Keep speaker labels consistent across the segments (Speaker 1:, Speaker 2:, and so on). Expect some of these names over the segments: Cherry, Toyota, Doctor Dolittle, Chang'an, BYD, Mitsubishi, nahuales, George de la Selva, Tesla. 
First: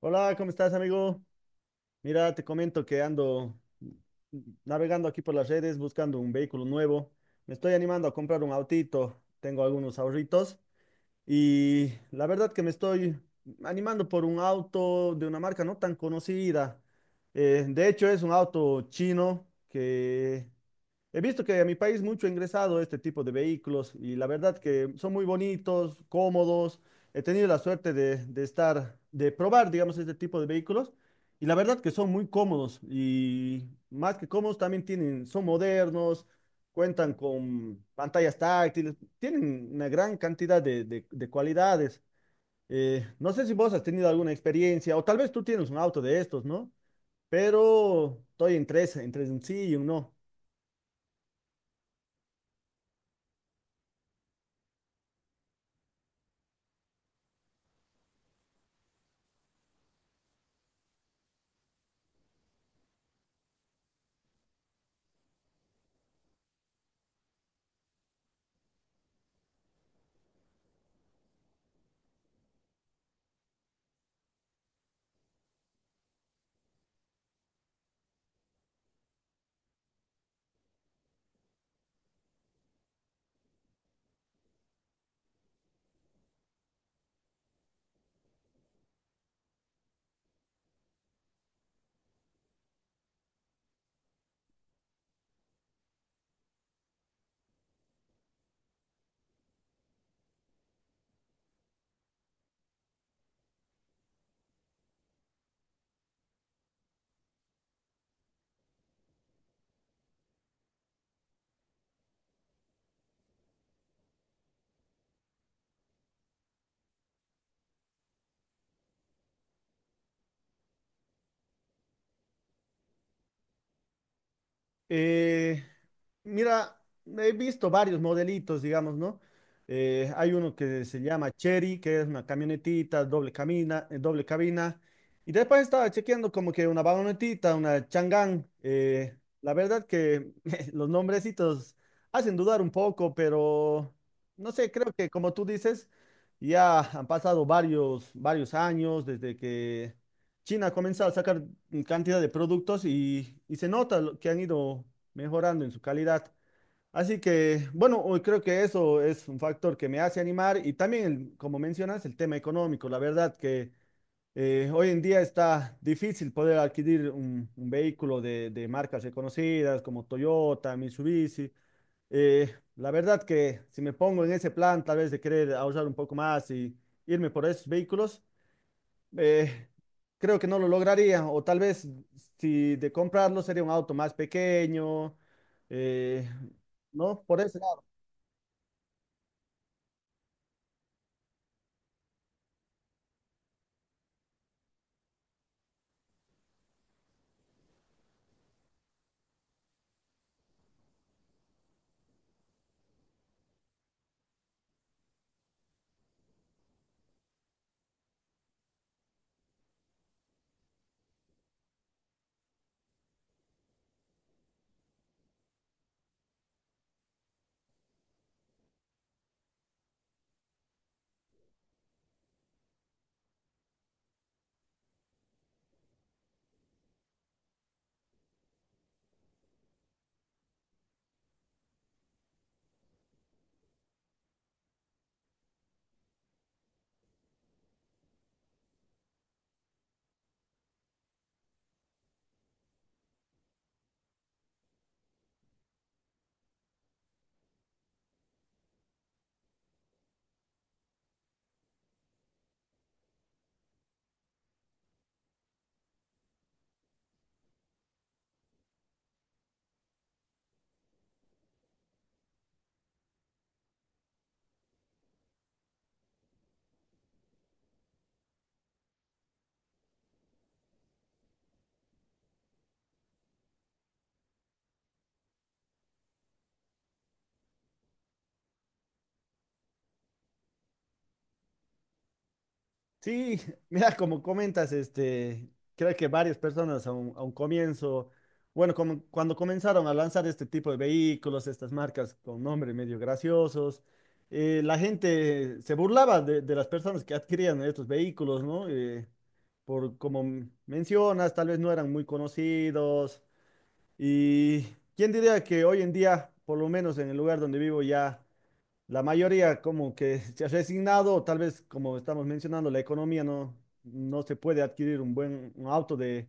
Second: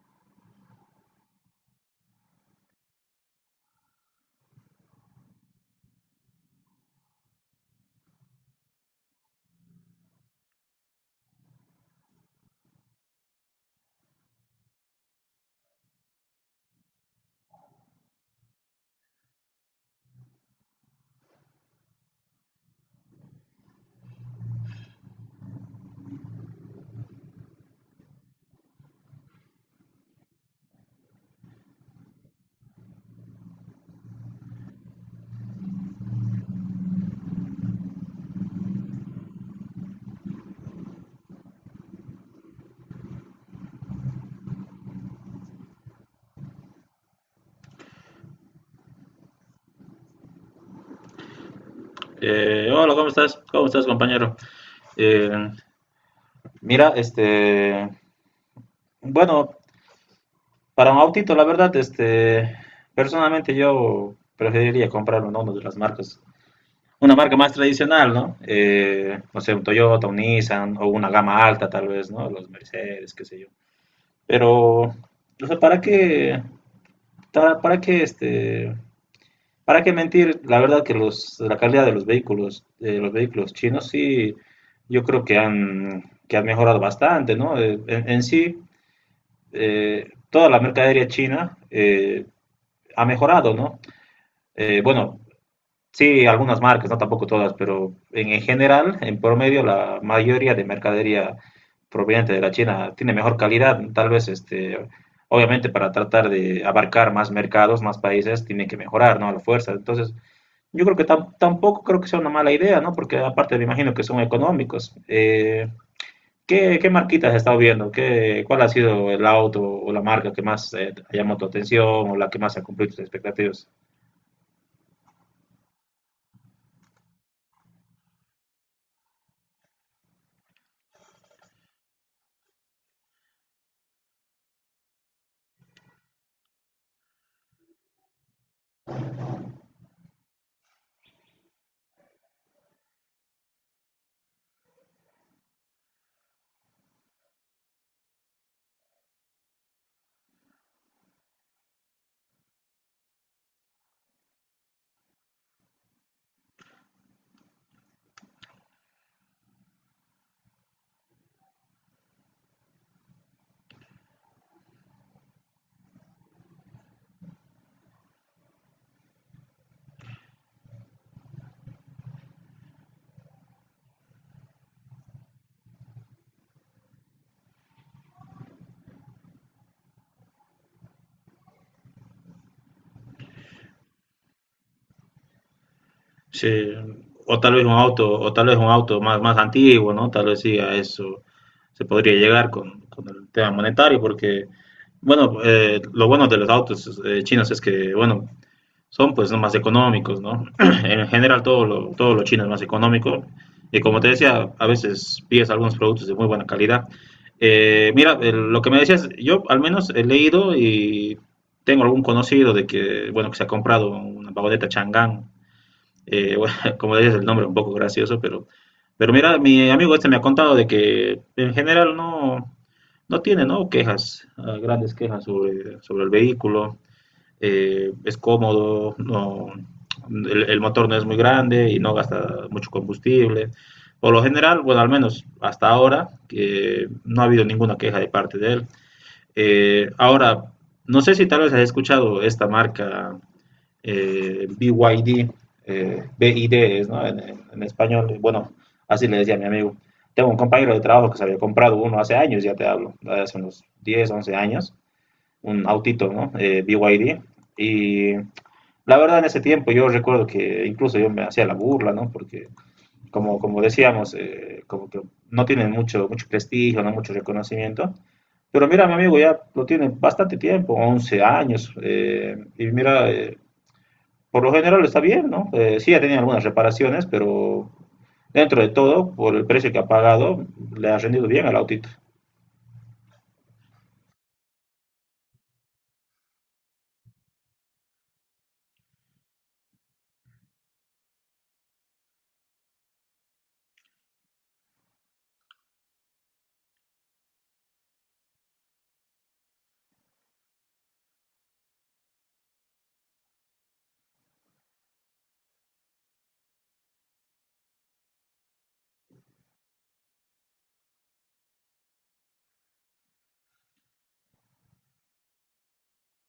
Speaker 1: Hola, ¿cómo estás, amigo? Mira, te comento que ando navegando aquí por las redes buscando un vehículo nuevo. Me estoy animando a comprar un autito. Tengo algunos ahorritos y la verdad que me estoy animando por un auto de una marca no tan conocida. De hecho, es un auto chino que he visto que a mi país mucho ha ingresado este tipo de vehículos y la verdad que son muy bonitos, cómodos. He tenido la suerte de estar, de probar, digamos, este tipo de vehículos y la verdad que son muy cómodos y más que cómodos también tienen, son modernos, cuentan con pantallas táctiles, tienen una gran cantidad de cualidades. No sé si vos has tenido alguna experiencia o tal vez tú tienes un auto de estos, ¿no? Pero estoy entre un sí y un no.
Speaker 2: Hola, ¿cómo estás? ¿Cómo estás, compañero? Eh, Mira, este, bueno, para un autito, la verdad, este, personalmente yo preferiría comprar uno de las marcas, una marca más tradicional, ¿no? No sé, un Toyota, un Nissan o una gama alta, tal vez, ¿no? Los Mercedes, qué sé yo. Pero, o sea, ¿para qué, para qué, este? ¿Para qué mentir? La verdad que los, la calidad de los vehículos chinos, sí, yo creo que que han mejorado bastante, ¿no? En, sí, toda la mercadería china ha mejorado, ¿no? Bueno, sí, algunas marcas, no tampoco todas, pero en general, en promedio, la mayoría de mercadería proveniente de la China tiene mejor calidad, tal vez, este, obviamente para tratar de abarcar más mercados, más países, tienen que mejorar, ¿no? A la fuerza. Entonces, yo creo que tampoco creo que sea una mala idea, ¿no? Porque aparte me imagino que son económicos. ¿Qué, marquitas has estado viendo? ¿Qué, cuál ha sido el auto o la marca que más ha llamado tu atención o la que más ha cumplido tus expectativas?
Speaker 1: Eh, Mira, he visto varios modelitos, digamos, ¿no? Hay uno que se llama Cherry, que es una camionetita, doble doble cabina. Y después estaba chequeando como que una vagonetita, una Chang'an. La verdad que los nombrecitos hacen dudar un poco, pero no sé, creo que como tú dices, ya han pasado varios años desde que China ha comenzado a sacar cantidad de productos y se nota lo que han ido mejorando en su calidad. Así que, bueno, hoy creo que eso es un factor que me hace animar y también, como mencionas, el tema económico. La verdad que hoy en día está difícil poder adquirir un vehículo de marcas reconocidas como Toyota, Mitsubishi. La verdad que si me pongo en ese plan, tal vez de querer ahorrar un poco más y irme por esos vehículos eh, creo que no lo lograría. O tal vez si de comprarlo sería un auto más pequeño. eh,
Speaker 2: Sí,
Speaker 1: no, por ese lado.
Speaker 2: o tal vez un auto más antiguo, ¿no? Tal vez sí a eso se podría llegar con el tema monetario, porque, bueno, lo bueno de los autos chinos es que, bueno, son pues más económicos, ¿no? En general todo lo chino es más económico y como te decía, a veces pides algunos productos de muy buena calidad. Mira, lo que me decías, yo al menos he leído y tengo algún conocido de que, bueno, que se ha comprado una vagoneta Chang'an, bueno, como decías, el nombre es un poco gracioso, pero mira, mi amigo este me ha contado de que en general no, no tiene, ¿no? quejas, grandes quejas sobre el vehículo es cómodo, no, el motor no es muy grande y no gasta mucho combustible. Por lo general, bueno, al menos hasta ahora, no ha habido ninguna queja de parte de él. Ahora, no sé si tal vez has escuchado esta marca BYD, D B I D es, ¿no? en, en español, bueno, así le decía a mi amigo. Tengo un compañero de trabajo que se había comprado uno hace años, ya te hablo, hace unos 10 11 años, un autito, ¿no? BYD. Y D. Y la verdad en ese tiempo yo recuerdo que incluso yo me hacía la burla, ¿no? Porque como, decíamos, como que no tienen mucho, mucho prestigio, no mucho reconocimiento. Pero mira, mi amigo ya lo tiene bastante tiempo, 11 años. Y mira, por lo general está bien, ¿no? Sí, ha tenido algunas reparaciones, pero dentro de todo, por el precio que ha pagado, le ha rendido bien al autito.
Speaker 1: Sí, mira, como comentas, este, creo que varias personas a un comienzo, bueno, como cuando comenzaron a lanzar este tipo de vehículos, estas marcas con nombres medio graciosos, la gente se burlaba de las personas que adquirían estos vehículos, ¿no? Por como mencionas, tal vez no eran muy conocidos. Y quién diría que hoy en día, por lo menos en el lugar donde vivo, ya la mayoría como que se ha resignado, tal vez como estamos mencionando, la economía no, no se puede adquirir un auto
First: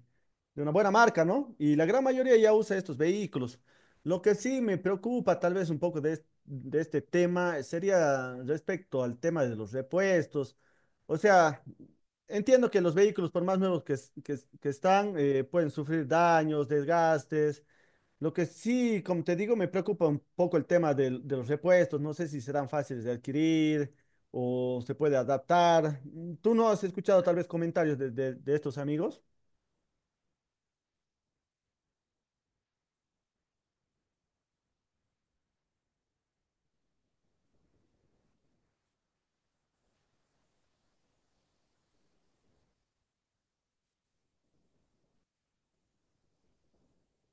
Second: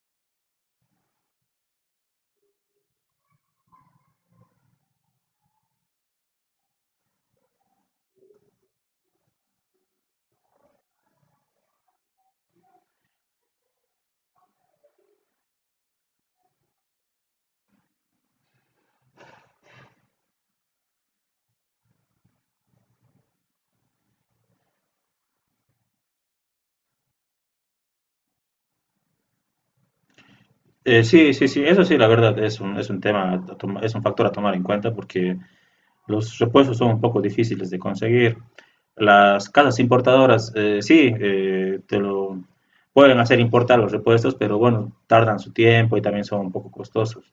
Speaker 1: de una buena marca, ¿no? Y la gran mayoría ya usa estos vehículos. Lo que sí me preocupa tal vez un poco de este tema sería respecto al tema de los repuestos. O sea, entiendo que los vehículos, por más nuevos que están, pueden sufrir daños, desgastes. Lo que sí, como te digo, me preocupa un poco el tema los repuestos. No sé si serán fáciles de adquirir o se puede adaptar. ¿Tú no has escuchado tal vez comentarios de estos amigos?
Speaker 2: Sí, sí, sí, eso sí, la verdad, es un, tema, es un factor a tomar en cuenta porque los repuestos son un poco difíciles de conseguir. Las casas importadoras, sí, te lo pueden hacer importar los repuestos, pero bueno, tardan su tiempo y también son un poco costosos.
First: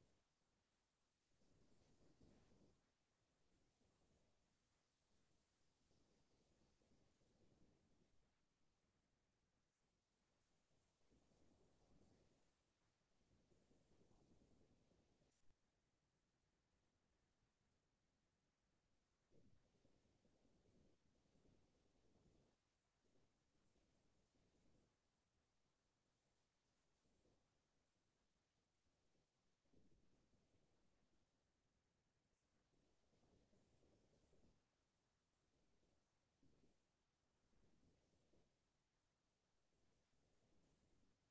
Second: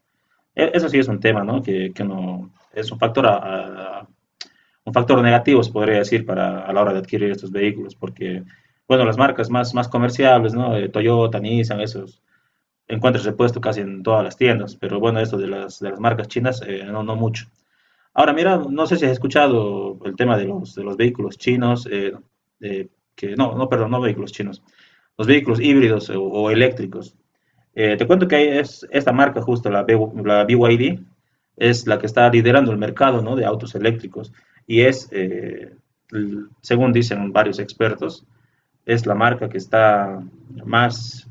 Speaker 2: Eso sí es un tema, ¿no? Que no, es un factor, un factor negativo, se podría decir, para, a la hora de adquirir estos vehículos, porque, bueno, las marcas más comerciales, ¿no? Toyota, Nissan, esos encuentras repuesto casi en todas las tiendas, pero bueno, esto de de las marcas chinas, no, no mucho. Ahora, mira, no sé si has escuchado el tema de de los vehículos chinos, eh, que no, no, perdón, no vehículos chinos, los vehículos híbridos o eléctricos. Te cuento que hay es esta marca justo, la BYD, es la que está liderando el mercado, ¿no? De autos eléctricos y según dicen varios expertos, es la marca que está más,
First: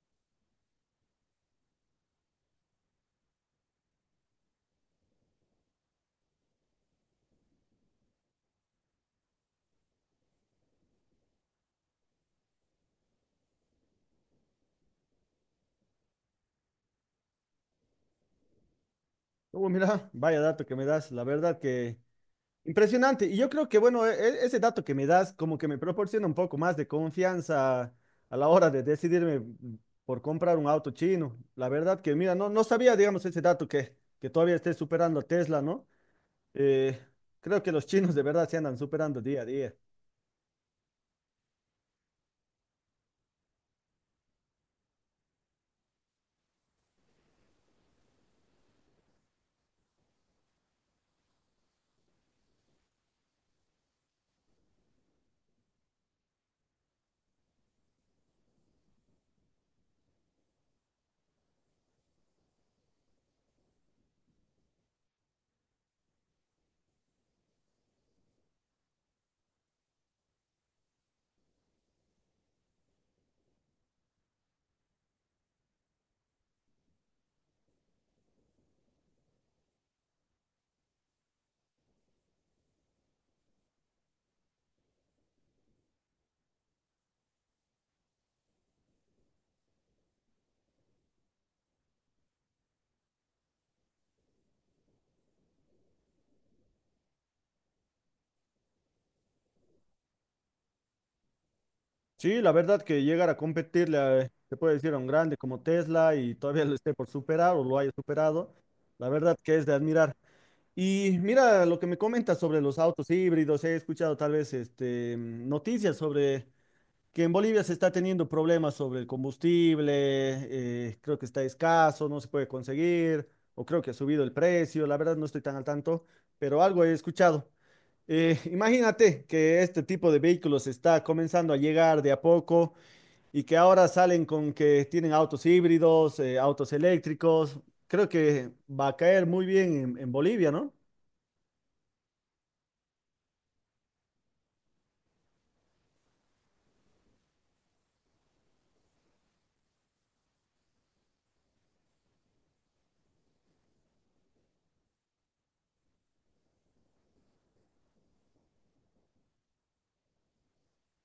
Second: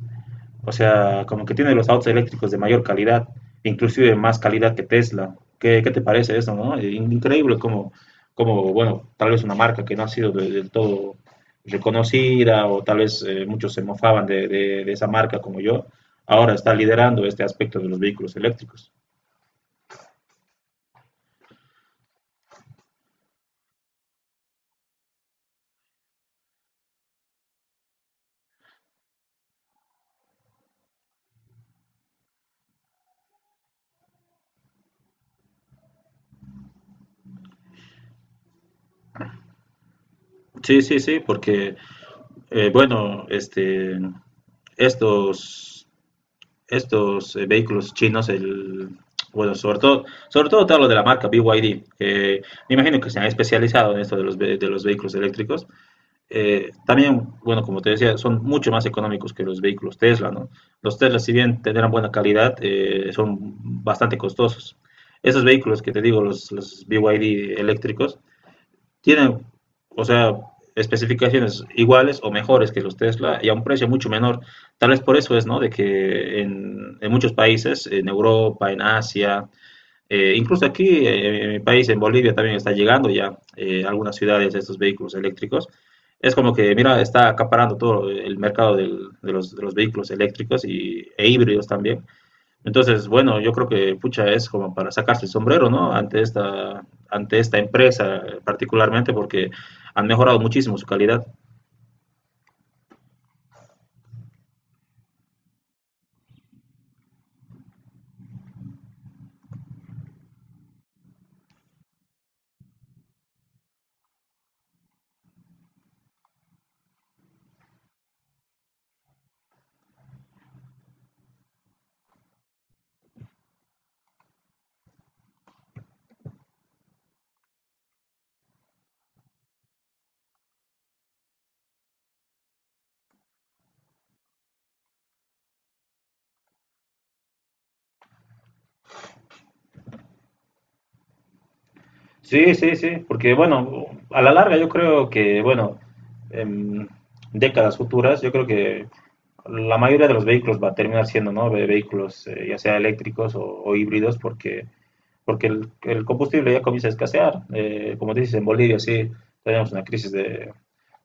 Speaker 2: o sea, como que tiene los autos eléctricos de mayor calidad, inclusive más calidad que Tesla. ¿Qué, qué te parece eso, no? Increíble como, bueno, tal vez una marca que no ha sido del todo reconocida o tal vez muchos se mofaban de esa marca como yo, ahora está liderando este aspecto de los vehículos eléctricos.
Speaker 1: Oh, mira, vaya dato que me das. La verdad que impresionante. Y yo creo que, bueno, ese dato que me das como que me proporciona un poco más de confianza a la hora de decidirme, por comprar un auto chino. La verdad que, mira, no sabía, digamos, ese dato que todavía esté superando a Tesla, ¿no? Eh, Creo que los chinos de verdad se andan superando día a día.
Speaker 2: Sí, sí, sí, porque, bueno, este, estos estos vehículos chinos, bueno, sobre todo te hablo de la marca BYD, que me imagino que se han especializado en esto de de los vehículos eléctricos. También, bueno, como te decía, son mucho más económicos que los vehículos Tesla, ¿no? Los Tesla, si bien tendrán buena calidad, son bastante costosos. Esos vehículos que te digo, los BYD eléctricos, tienen, o sea, especificaciones iguales o mejores que los Tesla y a un precio mucho menor. Tal vez por eso es, ¿no? De que en muchos países, en Europa, en Asia, incluso aquí en mi país, en Bolivia, también está llegando ya a algunas ciudades estos vehículos eléctricos. Es como que, mira, está acaparando todo el mercado de los vehículos eléctricos y, e híbridos también. Entonces, bueno, yo creo que pucha es como para sacarse el sombrero, ¿no? Ante esta empresa particularmente porque han mejorado muchísimo su calidad.
Speaker 1: Sí, la verdad que llegar a competirle, a, se puede decir, a un grande como Tesla y todavía lo esté por superar o lo haya superado, la verdad que es de admirar. Y mira lo que me comentas sobre los autos híbridos. He escuchado tal vez este, noticias sobre que en Bolivia se está teniendo problemas sobre el combustible, creo que está escaso, no se puede conseguir, o creo que ha subido el precio. La verdad no estoy tan al tanto, pero algo he escuchado. Imagínate que este tipo de vehículos está comenzando a llegar de a poco y que ahora salen con que tienen autos híbridos, autos eléctricos. Creo que va a caer muy bien en Bolivia, ¿no?
Speaker 2: Sí, sí, sí, porque bueno, a la larga yo creo que, bueno, en décadas futuras, yo creo que la mayoría de los vehículos va a terminar siendo, ¿no? Vehículos ya sea eléctricos o híbridos, porque porque el combustible ya comienza a escasear. Como dices, en Bolivia sí tenemos una crisis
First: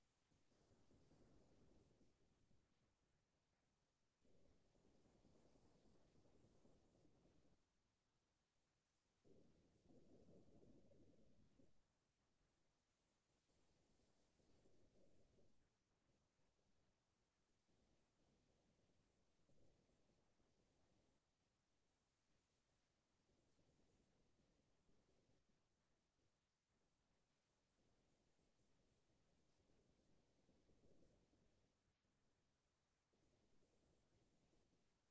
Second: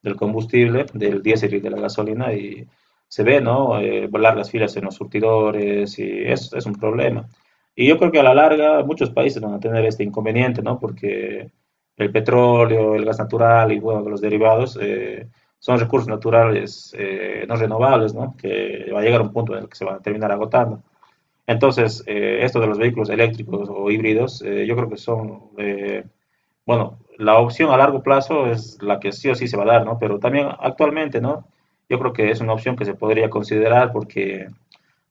Speaker 2: del combustible, del diésel y de la gasolina, y se ve, ¿no? Volar las filas en los surtidores, y es un problema. Y yo creo que a la larga muchos países van a tener este inconveniente, ¿no? Porque el petróleo, el gas natural y, bueno, los derivados son recursos naturales no renovables, ¿no? Que va a llegar un punto en el que se van a terminar agotando. Entonces, esto de los vehículos eléctricos o híbridos, yo creo que son, bueno, la opción a largo plazo es la que sí o sí se va a dar, ¿no? Pero también actualmente, ¿no? Yo creo que es una opción que se podría considerar porque,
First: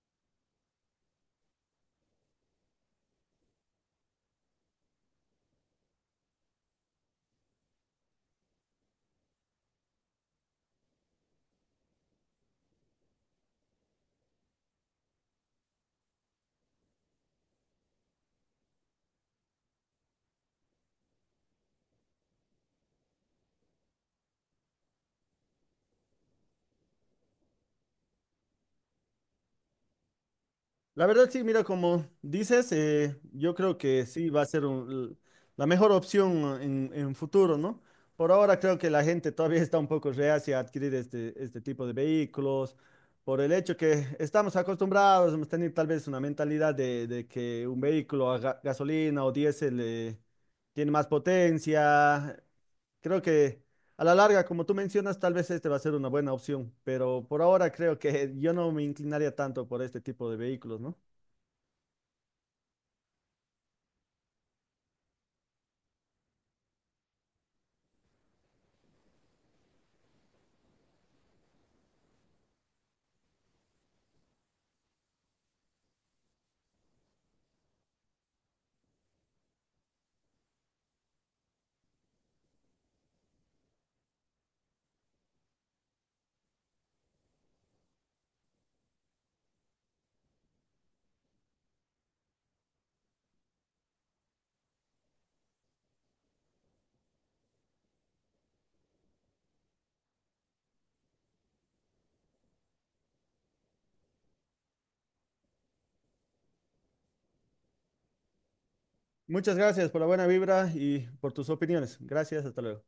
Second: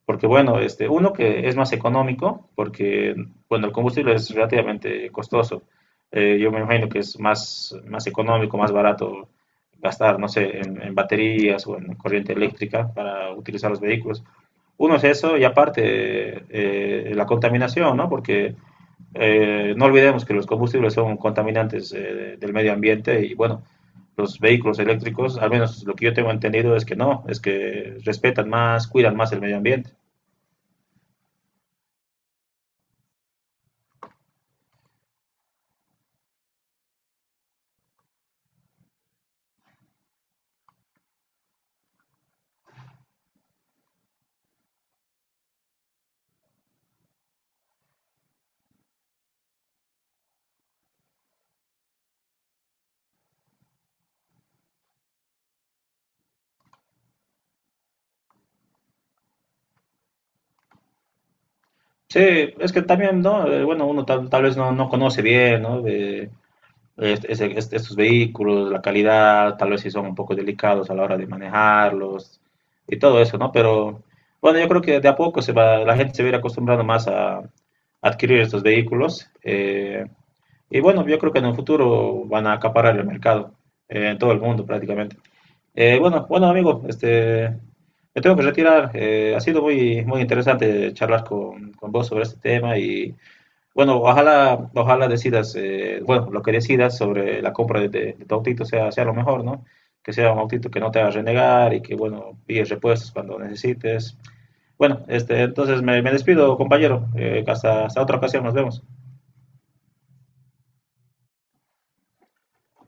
Speaker 2: porque bueno, este, uno que es más económico, porque, bueno, el combustible es relativamente costoso. Yo me imagino que es más económico, más barato gastar, no sé, en baterías o en corriente eléctrica para utilizar los vehículos. Uno es eso y aparte la contaminación, ¿no? Porque no olvidemos que los combustibles son contaminantes del medio ambiente y bueno, los vehículos eléctricos, al menos lo que yo tengo entendido es que no, es que respetan más, cuidan más el medio ambiente.
Speaker 1: La verdad, sí, mira, como dices, yo creo que sí va a ser la mejor opción en futuro, ¿no? Por ahora creo que la gente todavía está un poco reacia a adquirir este, este tipo de vehículos, por el hecho que estamos acostumbrados, hemos tenido tal vez una mentalidad de que un vehículo a gasolina o diésel tiene más potencia. Creo que... A la larga, como tú mencionas, tal vez este va a ser una buena opción, pero por ahora creo que yo no me inclinaría tanto por este tipo de vehículos, ¿no?
Speaker 2: Sí, es que también, ¿no? Bueno, uno tal vez no conoce bien, ¿no? De estos vehículos, la calidad, tal vez si son un poco delicados a la hora de manejarlos y todo eso, ¿no? Pero bueno, yo creo que de a poco se va, la gente se va a ir acostumbrando más a adquirir estos vehículos. Y bueno, yo creo que en el futuro van a acaparar el mercado en todo el mundo prácticamente. Bueno, bueno, amigo, este, me tengo que retirar. Ha sido muy, muy interesante charlar con vos sobre este tema y bueno, ojalá, ojalá decidas, bueno, lo que decidas sobre la compra de tu autito sea lo mejor, ¿no? Que sea un autito que no te haga renegar y que, bueno, pilles repuestos cuando necesites. Bueno, este, entonces me despido, compañero. Hasta, hasta otra ocasión, nos vemos.
Speaker 1: Muchas gracias por la buena vibra y por tus opiniones. Gracias, hasta luego.